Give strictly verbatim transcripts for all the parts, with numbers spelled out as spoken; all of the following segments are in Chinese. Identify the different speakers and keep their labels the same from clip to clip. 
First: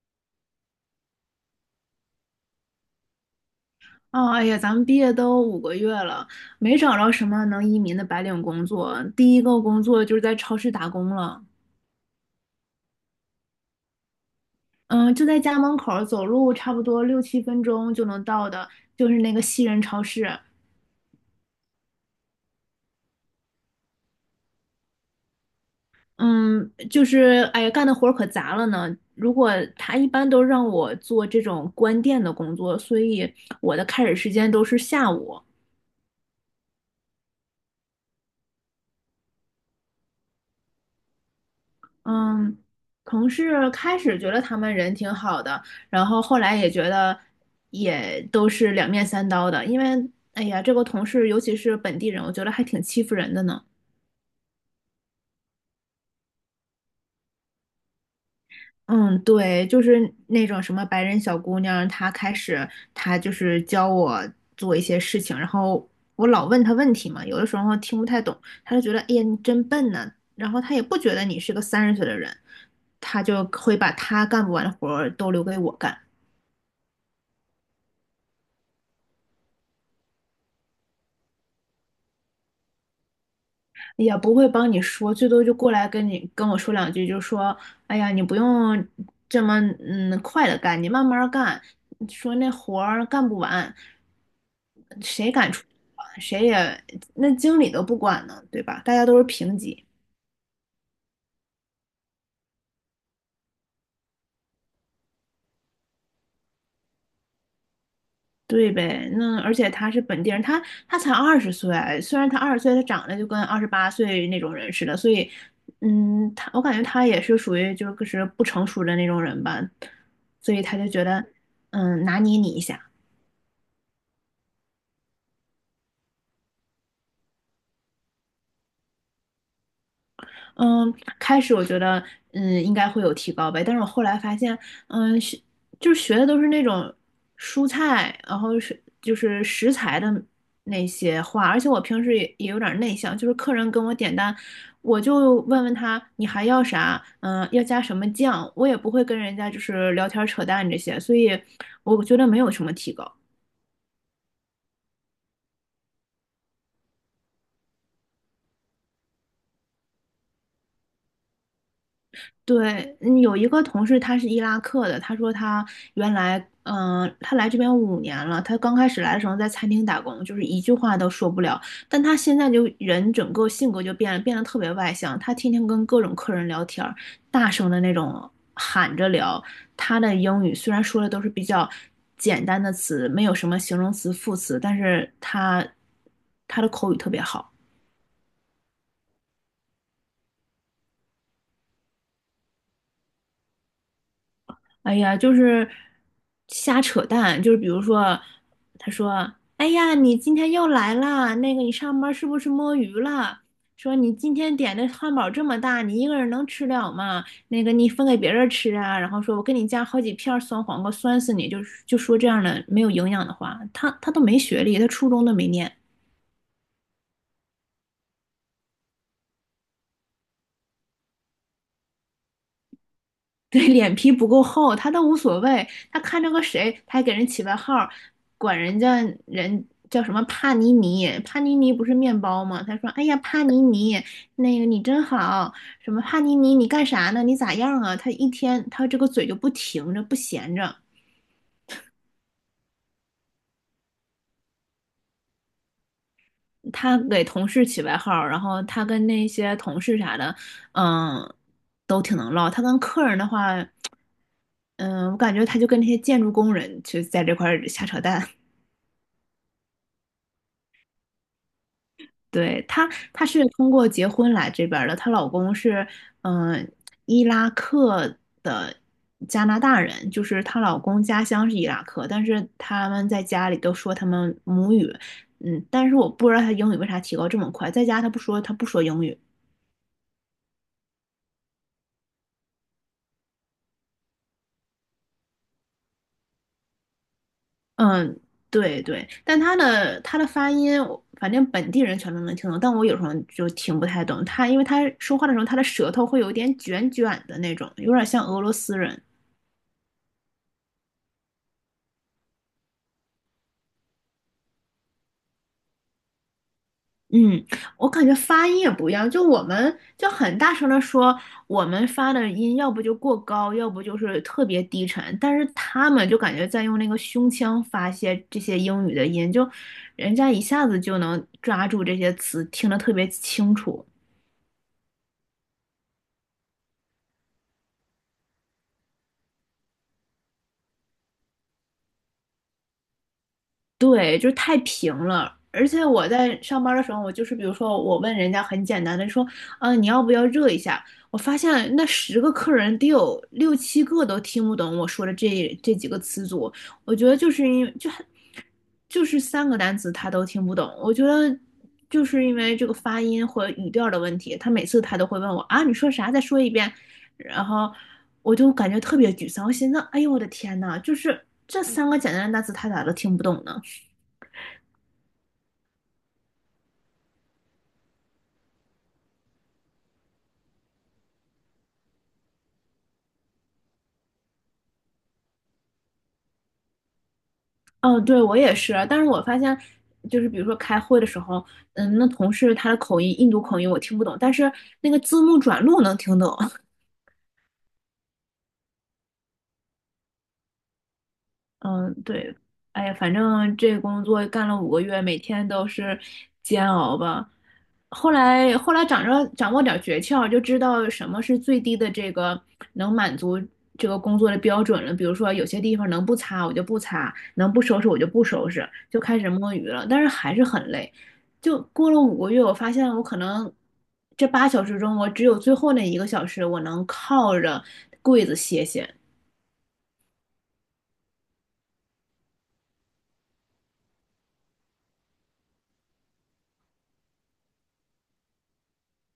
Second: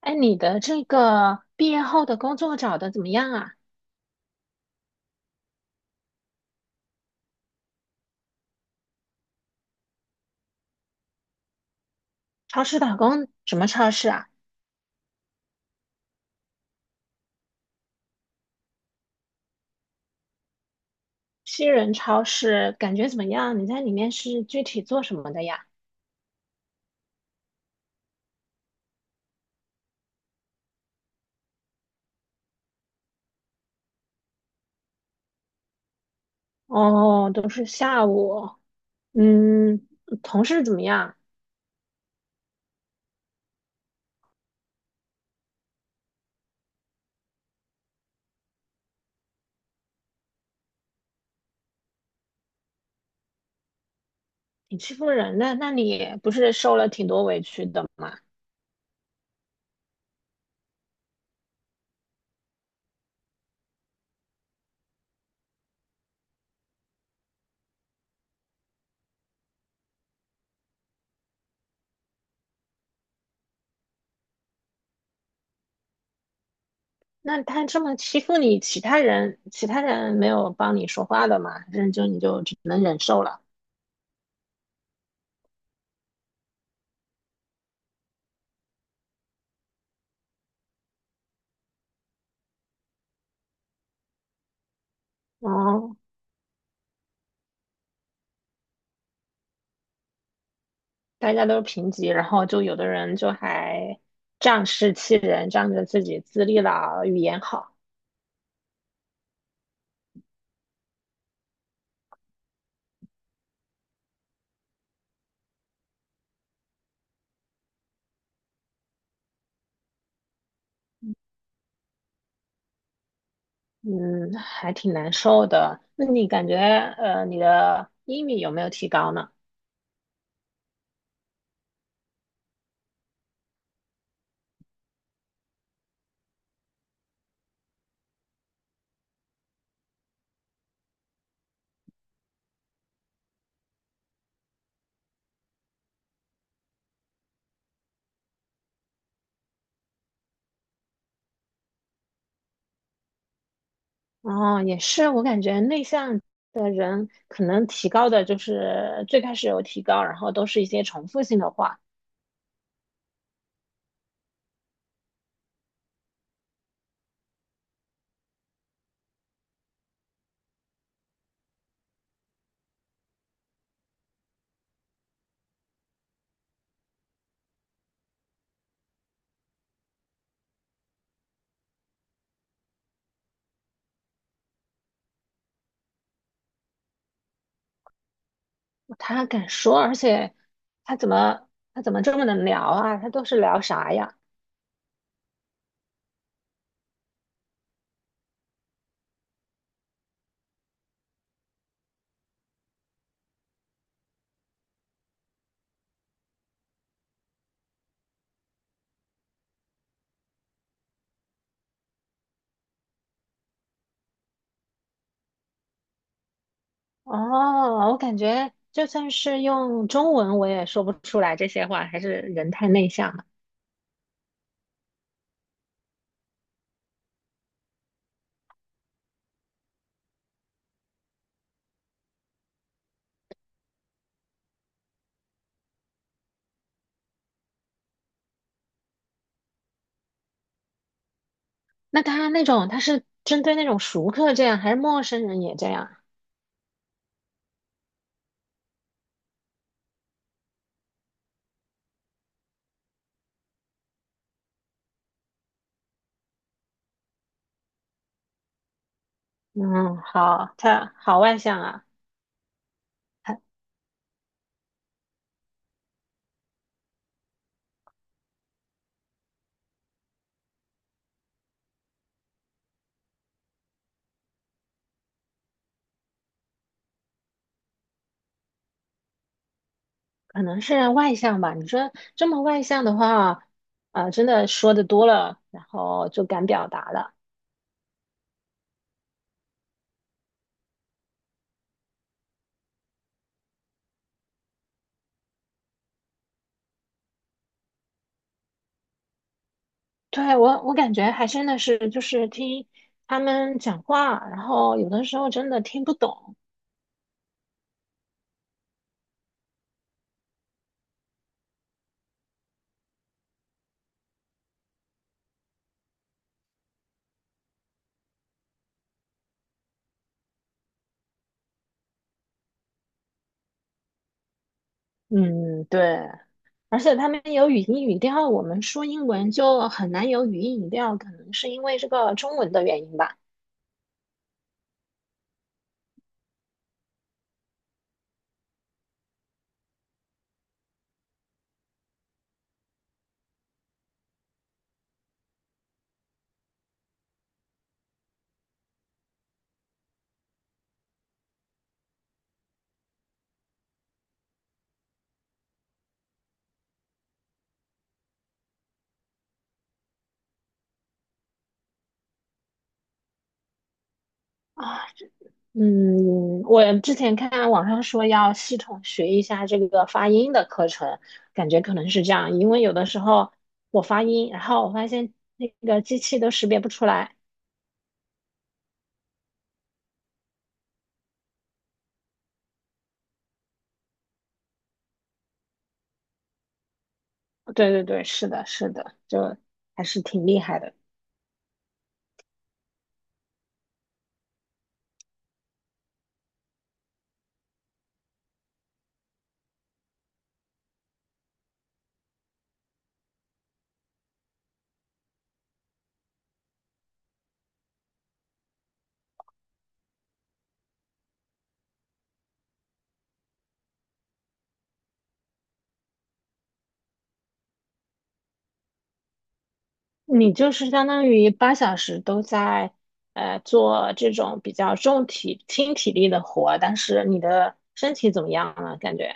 Speaker 1: 哎，你的这个毕业后的工作找的怎么样啊？
Speaker 2: 哦，哎呀，咱们毕业都五个月了，没找着什么能移民的白领工作。第一个工作就是在超市打工了，
Speaker 1: 超市打工什么超市啊？
Speaker 2: 嗯，就在家门口儿，走路差不多六七分钟就能到的，就是那个西人超市。
Speaker 1: 西人超市感觉怎么样？你在里面是具体做什么的呀？
Speaker 2: 嗯，就是哎呀，干的活儿可杂了呢。如果他一般都让我做这种关店的工作，所以我的开始时间都是下午。
Speaker 1: 哦，都是下午。嗯，同事怎么样？
Speaker 2: 嗯，同事开始觉得他们人挺好的，然后后来也觉得也都是两面三刀的，因为哎呀，这个同事尤其是本地人，我觉得还挺欺负人的呢。
Speaker 1: 挺欺负人的，那你不是受了挺多委屈的吗？
Speaker 2: 嗯，对，就是那种什么白人小姑娘，她开始她就是教我做一些事情，然后我老问她问题嘛，有的时候听不太懂，她就觉得哎呀你真笨呐，然后她也不觉得你是个三十岁的人，她就会把她干不完的活儿都留给我干。
Speaker 1: 那他这么欺负你，其他人其他人没有帮你说话的吗？还是就你就只能忍受了？
Speaker 2: 也不会帮你说，最多就过来跟你跟我说两句，就说，哎呀，你不用这么嗯快的干，你慢慢儿干，说那活儿干不完，谁敢出去
Speaker 1: 哦。
Speaker 2: 管谁也那经理都不管呢，对吧？大家都是平级。
Speaker 1: 大家都是平级，然后就有的人就还仗势欺人，仗着自己资历老、语言好。
Speaker 2: 对呗，那而且他是本地人，他他才二十岁啊，虽然他二十岁，他长得就跟二十八岁那种人似的，所以，嗯，他我感觉他也是属于就是不成熟的那种人吧，所以他就觉得，嗯，拿捏你一下。
Speaker 1: 嗯，还挺难受的。那你感觉呃，你的英语有没有提高呢？
Speaker 2: 嗯，开始我觉得嗯应该会有提高呗，但是我后来发现，嗯，学就是学的都是那种蔬菜，然后是就是食材的那些话，而且我平时也也有点内向，就是客人跟我点单，我就问问他你还要啥，嗯，要加什么酱，我也不会跟人家就是聊天扯淡这些，所以我觉得没有什么提高。
Speaker 1: 哦，也是，我感觉内向的人可能提高的就是最开始有提高，然后都是一些重复性的话。
Speaker 2: 对，嗯有一个同事他是伊拉克的，他说他原来，嗯、他来这边五年了，他刚开始来的时候在餐厅打工，就是一句话都说不了，但他现在就人整个性格就变了，变得特别外向，他天天跟各种客人聊天儿，大声的那种喊着聊，他的英语虽然说的都是比较简单的词，没有什么形容词、副词，但是他他的口语特别好。
Speaker 1: 他敢说，而且他怎么他怎么这么能聊啊？他都是聊啥呀？
Speaker 2: 哎呀，就是瞎扯淡，就是比如说，他说："哎呀，你今天又来啦，那个你上班是不是摸鱼了？说你今天点的汉堡这么大，你一个人能吃了吗？那个你分给别人吃啊。"然后说："我给你加好几片酸黄瓜，酸死你！"就是就说这样的没有营养的话，他他都没学历，他初中都没念。
Speaker 1: 哦，我感觉就算是用中文，我也说不出来这些话，还是人太内向了。
Speaker 2: 对，脸皮不够厚，他倒无所谓。他看着个谁，他还给人起外号儿管人家人叫什么帕尼尼，帕尼尼不是面包吗？他说："哎呀，帕尼尼，那个你真好，什么帕尼尼，你干啥呢？你咋样啊？"他一天他这个嘴就不停着，不闲着。
Speaker 1: 那他那种，他是针对那种熟客这样，还是陌生人也这样？
Speaker 2: 他给同事起外号儿然后他跟那些同事啥的，嗯，都挺能唠。他跟客人的话，嗯，我感觉他就跟那些建筑工人就在这块儿瞎扯淡。
Speaker 1: 嗯，好，他好外向啊。
Speaker 2: 对，她，她是
Speaker 1: 他
Speaker 2: 通过结婚来这边儿的，她老公是嗯、呃伊拉克的加拿大人，就是她老公家乡是伊拉克，但是他们在家里都说他们母语，嗯，但是我不知道她英语为啥提高这么快，在家她不说，她不说英语，
Speaker 1: 可能是外向吧。你说这么外向的话，啊、真的说的多了，然后就敢表达了。
Speaker 2: 嗯，对对，但她的她的发音，我反正本地人全都能听懂，但我有时候就听不太懂她，因为她说话的时候，她的舌头会有点卷卷的那种，有点像俄罗斯人。
Speaker 1: 对，我，我感觉还真的是，就是听他们讲话，然后有的时候真的听不懂。
Speaker 2: 嗯，我感觉发音也不一样，就我们就很大声的说，我们发的音要不就过高，要不就是特别低沉，但是他们就感觉在用那个胸腔发泄这些英语的音，就人家一下子就能抓住这些词，听得特别清楚。
Speaker 1: 嗯，对。而且他们有语音语调，我们说英文就很难有语音语调，可能是因为这个中文的原因吧。
Speaker 2: 对，就是太平了。而且我在上班的时候，我就是比如说，我问人家很简单的说，啊，你要不要热一下？我发现那十个客人得有六七个都听不懂我说的这这几个词组。我觉得就是因为就很就是三个单词他都听不懂。我觉得就是因为这个发音和语调的问题，他每次他都会问我啊，你说啥？再说一遍。然后我就感觉特别沮丧，我寻思，哎呦我的天呐，就是这三个简单的单词他咋都听不懂呢？
Speaker 1: 啊，嗯，我之前看网上说要系统学一下这个发音的课程，感觉可能是这样，因为有的时候我发音，然后我发现那个机器都识别不出来。
Speaker 2: 哦，对，我也是，但是我发现，就是比如说开会的时候，嗯，那同事他的口音，印度口音我听不懂，但是那个字幕转录能听懂。
Speaker 1: 对对对，是的，是的，就还是挺厉害的。
Speaker 2: 嗯，对，哎呀，反正这工作干了五个月，每天都是煎熬吧。后来，后来掌握掌握点儿诀窍，就知道什么是最低的这个能满足这个工作的标准了。比如说，有些地方能不擦我就不擦，能不收拾我就不收拾，就开始摸鱼了。但是还是很累。就过了五个月，我发现我可能这八小时中，我只有最后那一个小时，我能靠着柜子歇歇。
Speaker 1: 你就是相当于八小时都在呃做这种比较重体轻体力的活，但是你的身体怎么样了？感觉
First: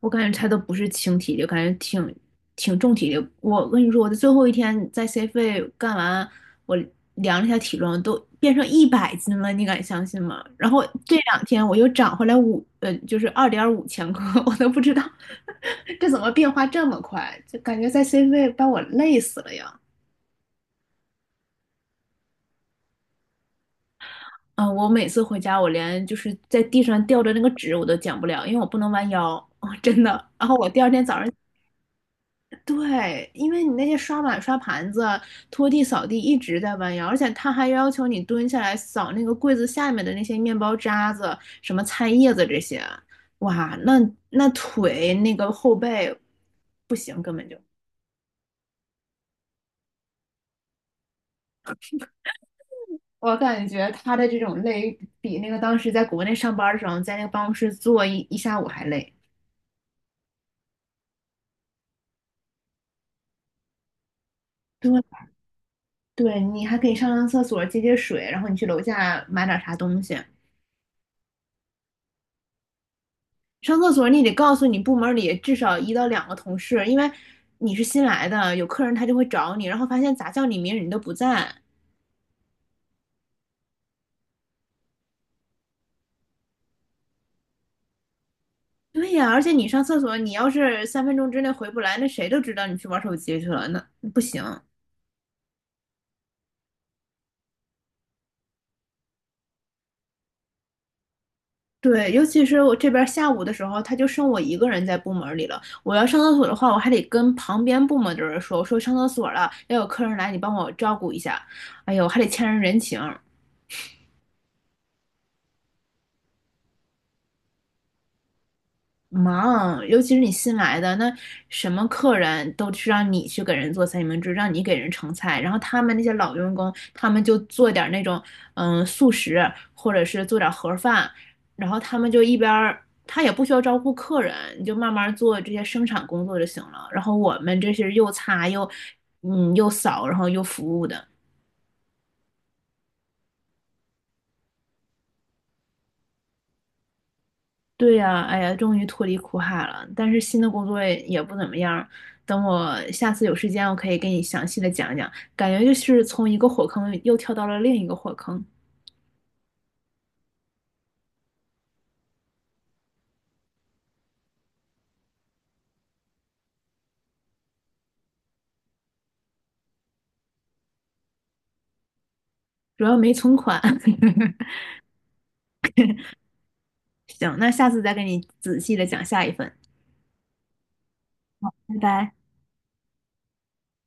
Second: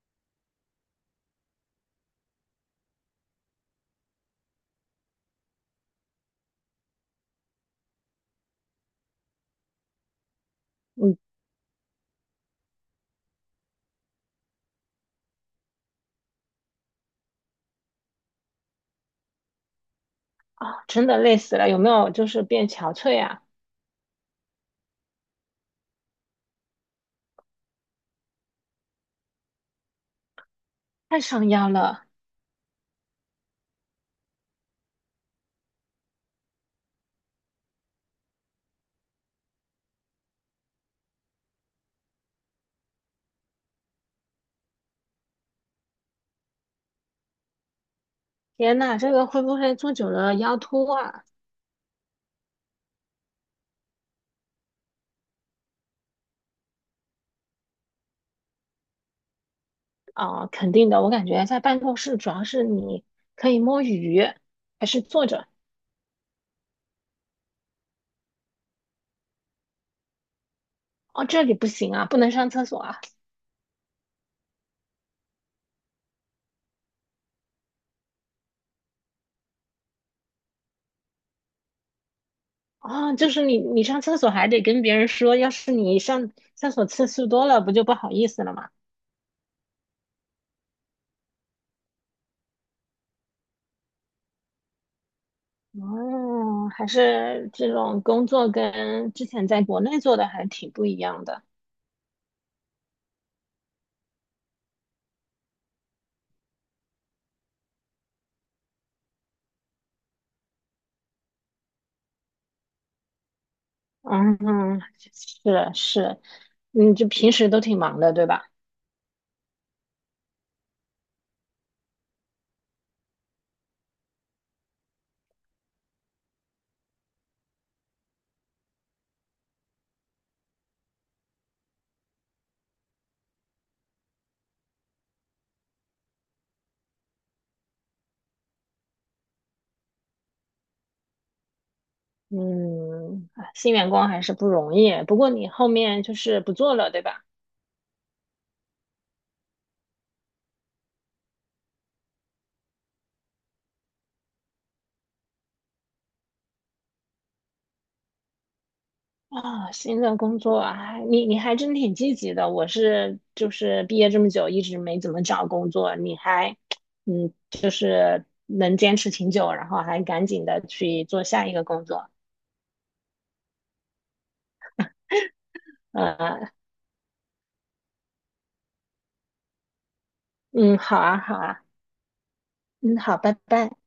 Speaker 2: 我感觉他都不是轻体力，感觉挺挺重体力。我跟你说，我的最后一天在 C 费干完，我量了一下体重，都变成一百斤了，你敢相信吗？然后
Speaker 1: 嗯
Speaker 2: 这两天我又长回来五，呃，就是二点五千克，我都不知道 这怎么变化这么快，就感觉在 C 费把我累死了呀。
Speaker 1: 啊，真的累死了，有没有就是变憔悴啊？
Speaker 2: 嗯，我每次回家，我连就是在地上吊着那个纸我都捡不了，因为我不能弯腰，真的。然后我第二天早
Speaker 1: 太
Speaker 2: 上。
Speaker 1: 伤腰了。
Speaker 2: 对，因为你那些刷碗、刷盘子、拖地、扫地一直在弯腰，而且他还要求你蹲下来扫那个柜子下面的那些面包渣子、什么菜叶子这些，哇，那那腿那个后背不行，根本就。
Speaker 1: 天呐，这个会不会坐久了腰突啊？
Speaker 2: 我感觉他的这种累，比那个当时在国内上班的时候，在那个办公室坐一一下午还累。
Speaker 1: 啊，肯定的，我感觉在办公室主要是你可以摸鱼，还
Speaker 2: 对，
Speaker 1: 是坐着。
Speaker 2: 对你还可以上上厕所、接接水，然后你去楼下买点啥东西。
Speaker 1: 哦，这里不行啊，不能上厕所啊。
Speaker 2: 上厕所你得告诉你部门里至少一到两个同事，因为你是新来的，有客人他就会找你，然后发现咋叫你名你都不在。
Speaker 1: 啊，就是你你上厕所还得跟别人说，要是你上厕所次数多了，不就不好意思了吗？
Speaker 2: 对呀，而且你上厕所，你要是三分钟之内回不来，那谁都知道你去玩手机去了，那不行。
Speaker 1: 哦，还是这种工作跟之前在国内做的还挺不一样的。
Speaker 2: 对，尤其是我这边下午的时候，他就剩我一个人在部门里了。我要上厕所的话，我还得跟旁边部门的人说，我说上厕所了，要有客人来，你帮我照顾一下。哎呦，还得欠人人情。
Speaker 1: 嗯，是是，嗯，就平时都挺忙的，对吧？
Speaker 2: 忙，尤其是你新来的，那什么客人都是让你去给人做三明治，让你给人盛菜，然后他们那些老员工，他们就做点儿那种嗯素食，或者是做点儿盒饭，然后他们就一边儿，他也不需要招呼客人，你就慢慢做这些生产工作就行了。然后我们这些又擦又嗯又扫，然后又服务的。
Speaker 1: 嗯，哎新员工还是不容易。不过你后面就是不做了，对吧？
Speaker 2: 对呀，哎呀，终于脱离苦海了。但是新的工作也也不怎么样。等我下次有时间，我可以给你详细的讲讲。感觉就是从一个火坑又跳到了另一个火坑，
Speaker 1: 啊，新的工作啊，你你还真挺积极的。我是就是毕业这么久，一直没怎么找工作，你还嗯，就是能坚持挺久，然后还赶紧的去做下一个工作。
Speaker 2: 主要没存款。
Speaker 1: 呃，
Speaker 2: 行，那下次再给你仔细的讲下一份。
Speaker 1: 嗯，好啊，好啊，
Speaker 2: 拜拜。
Speaker 1: 嗯，好，拜拜。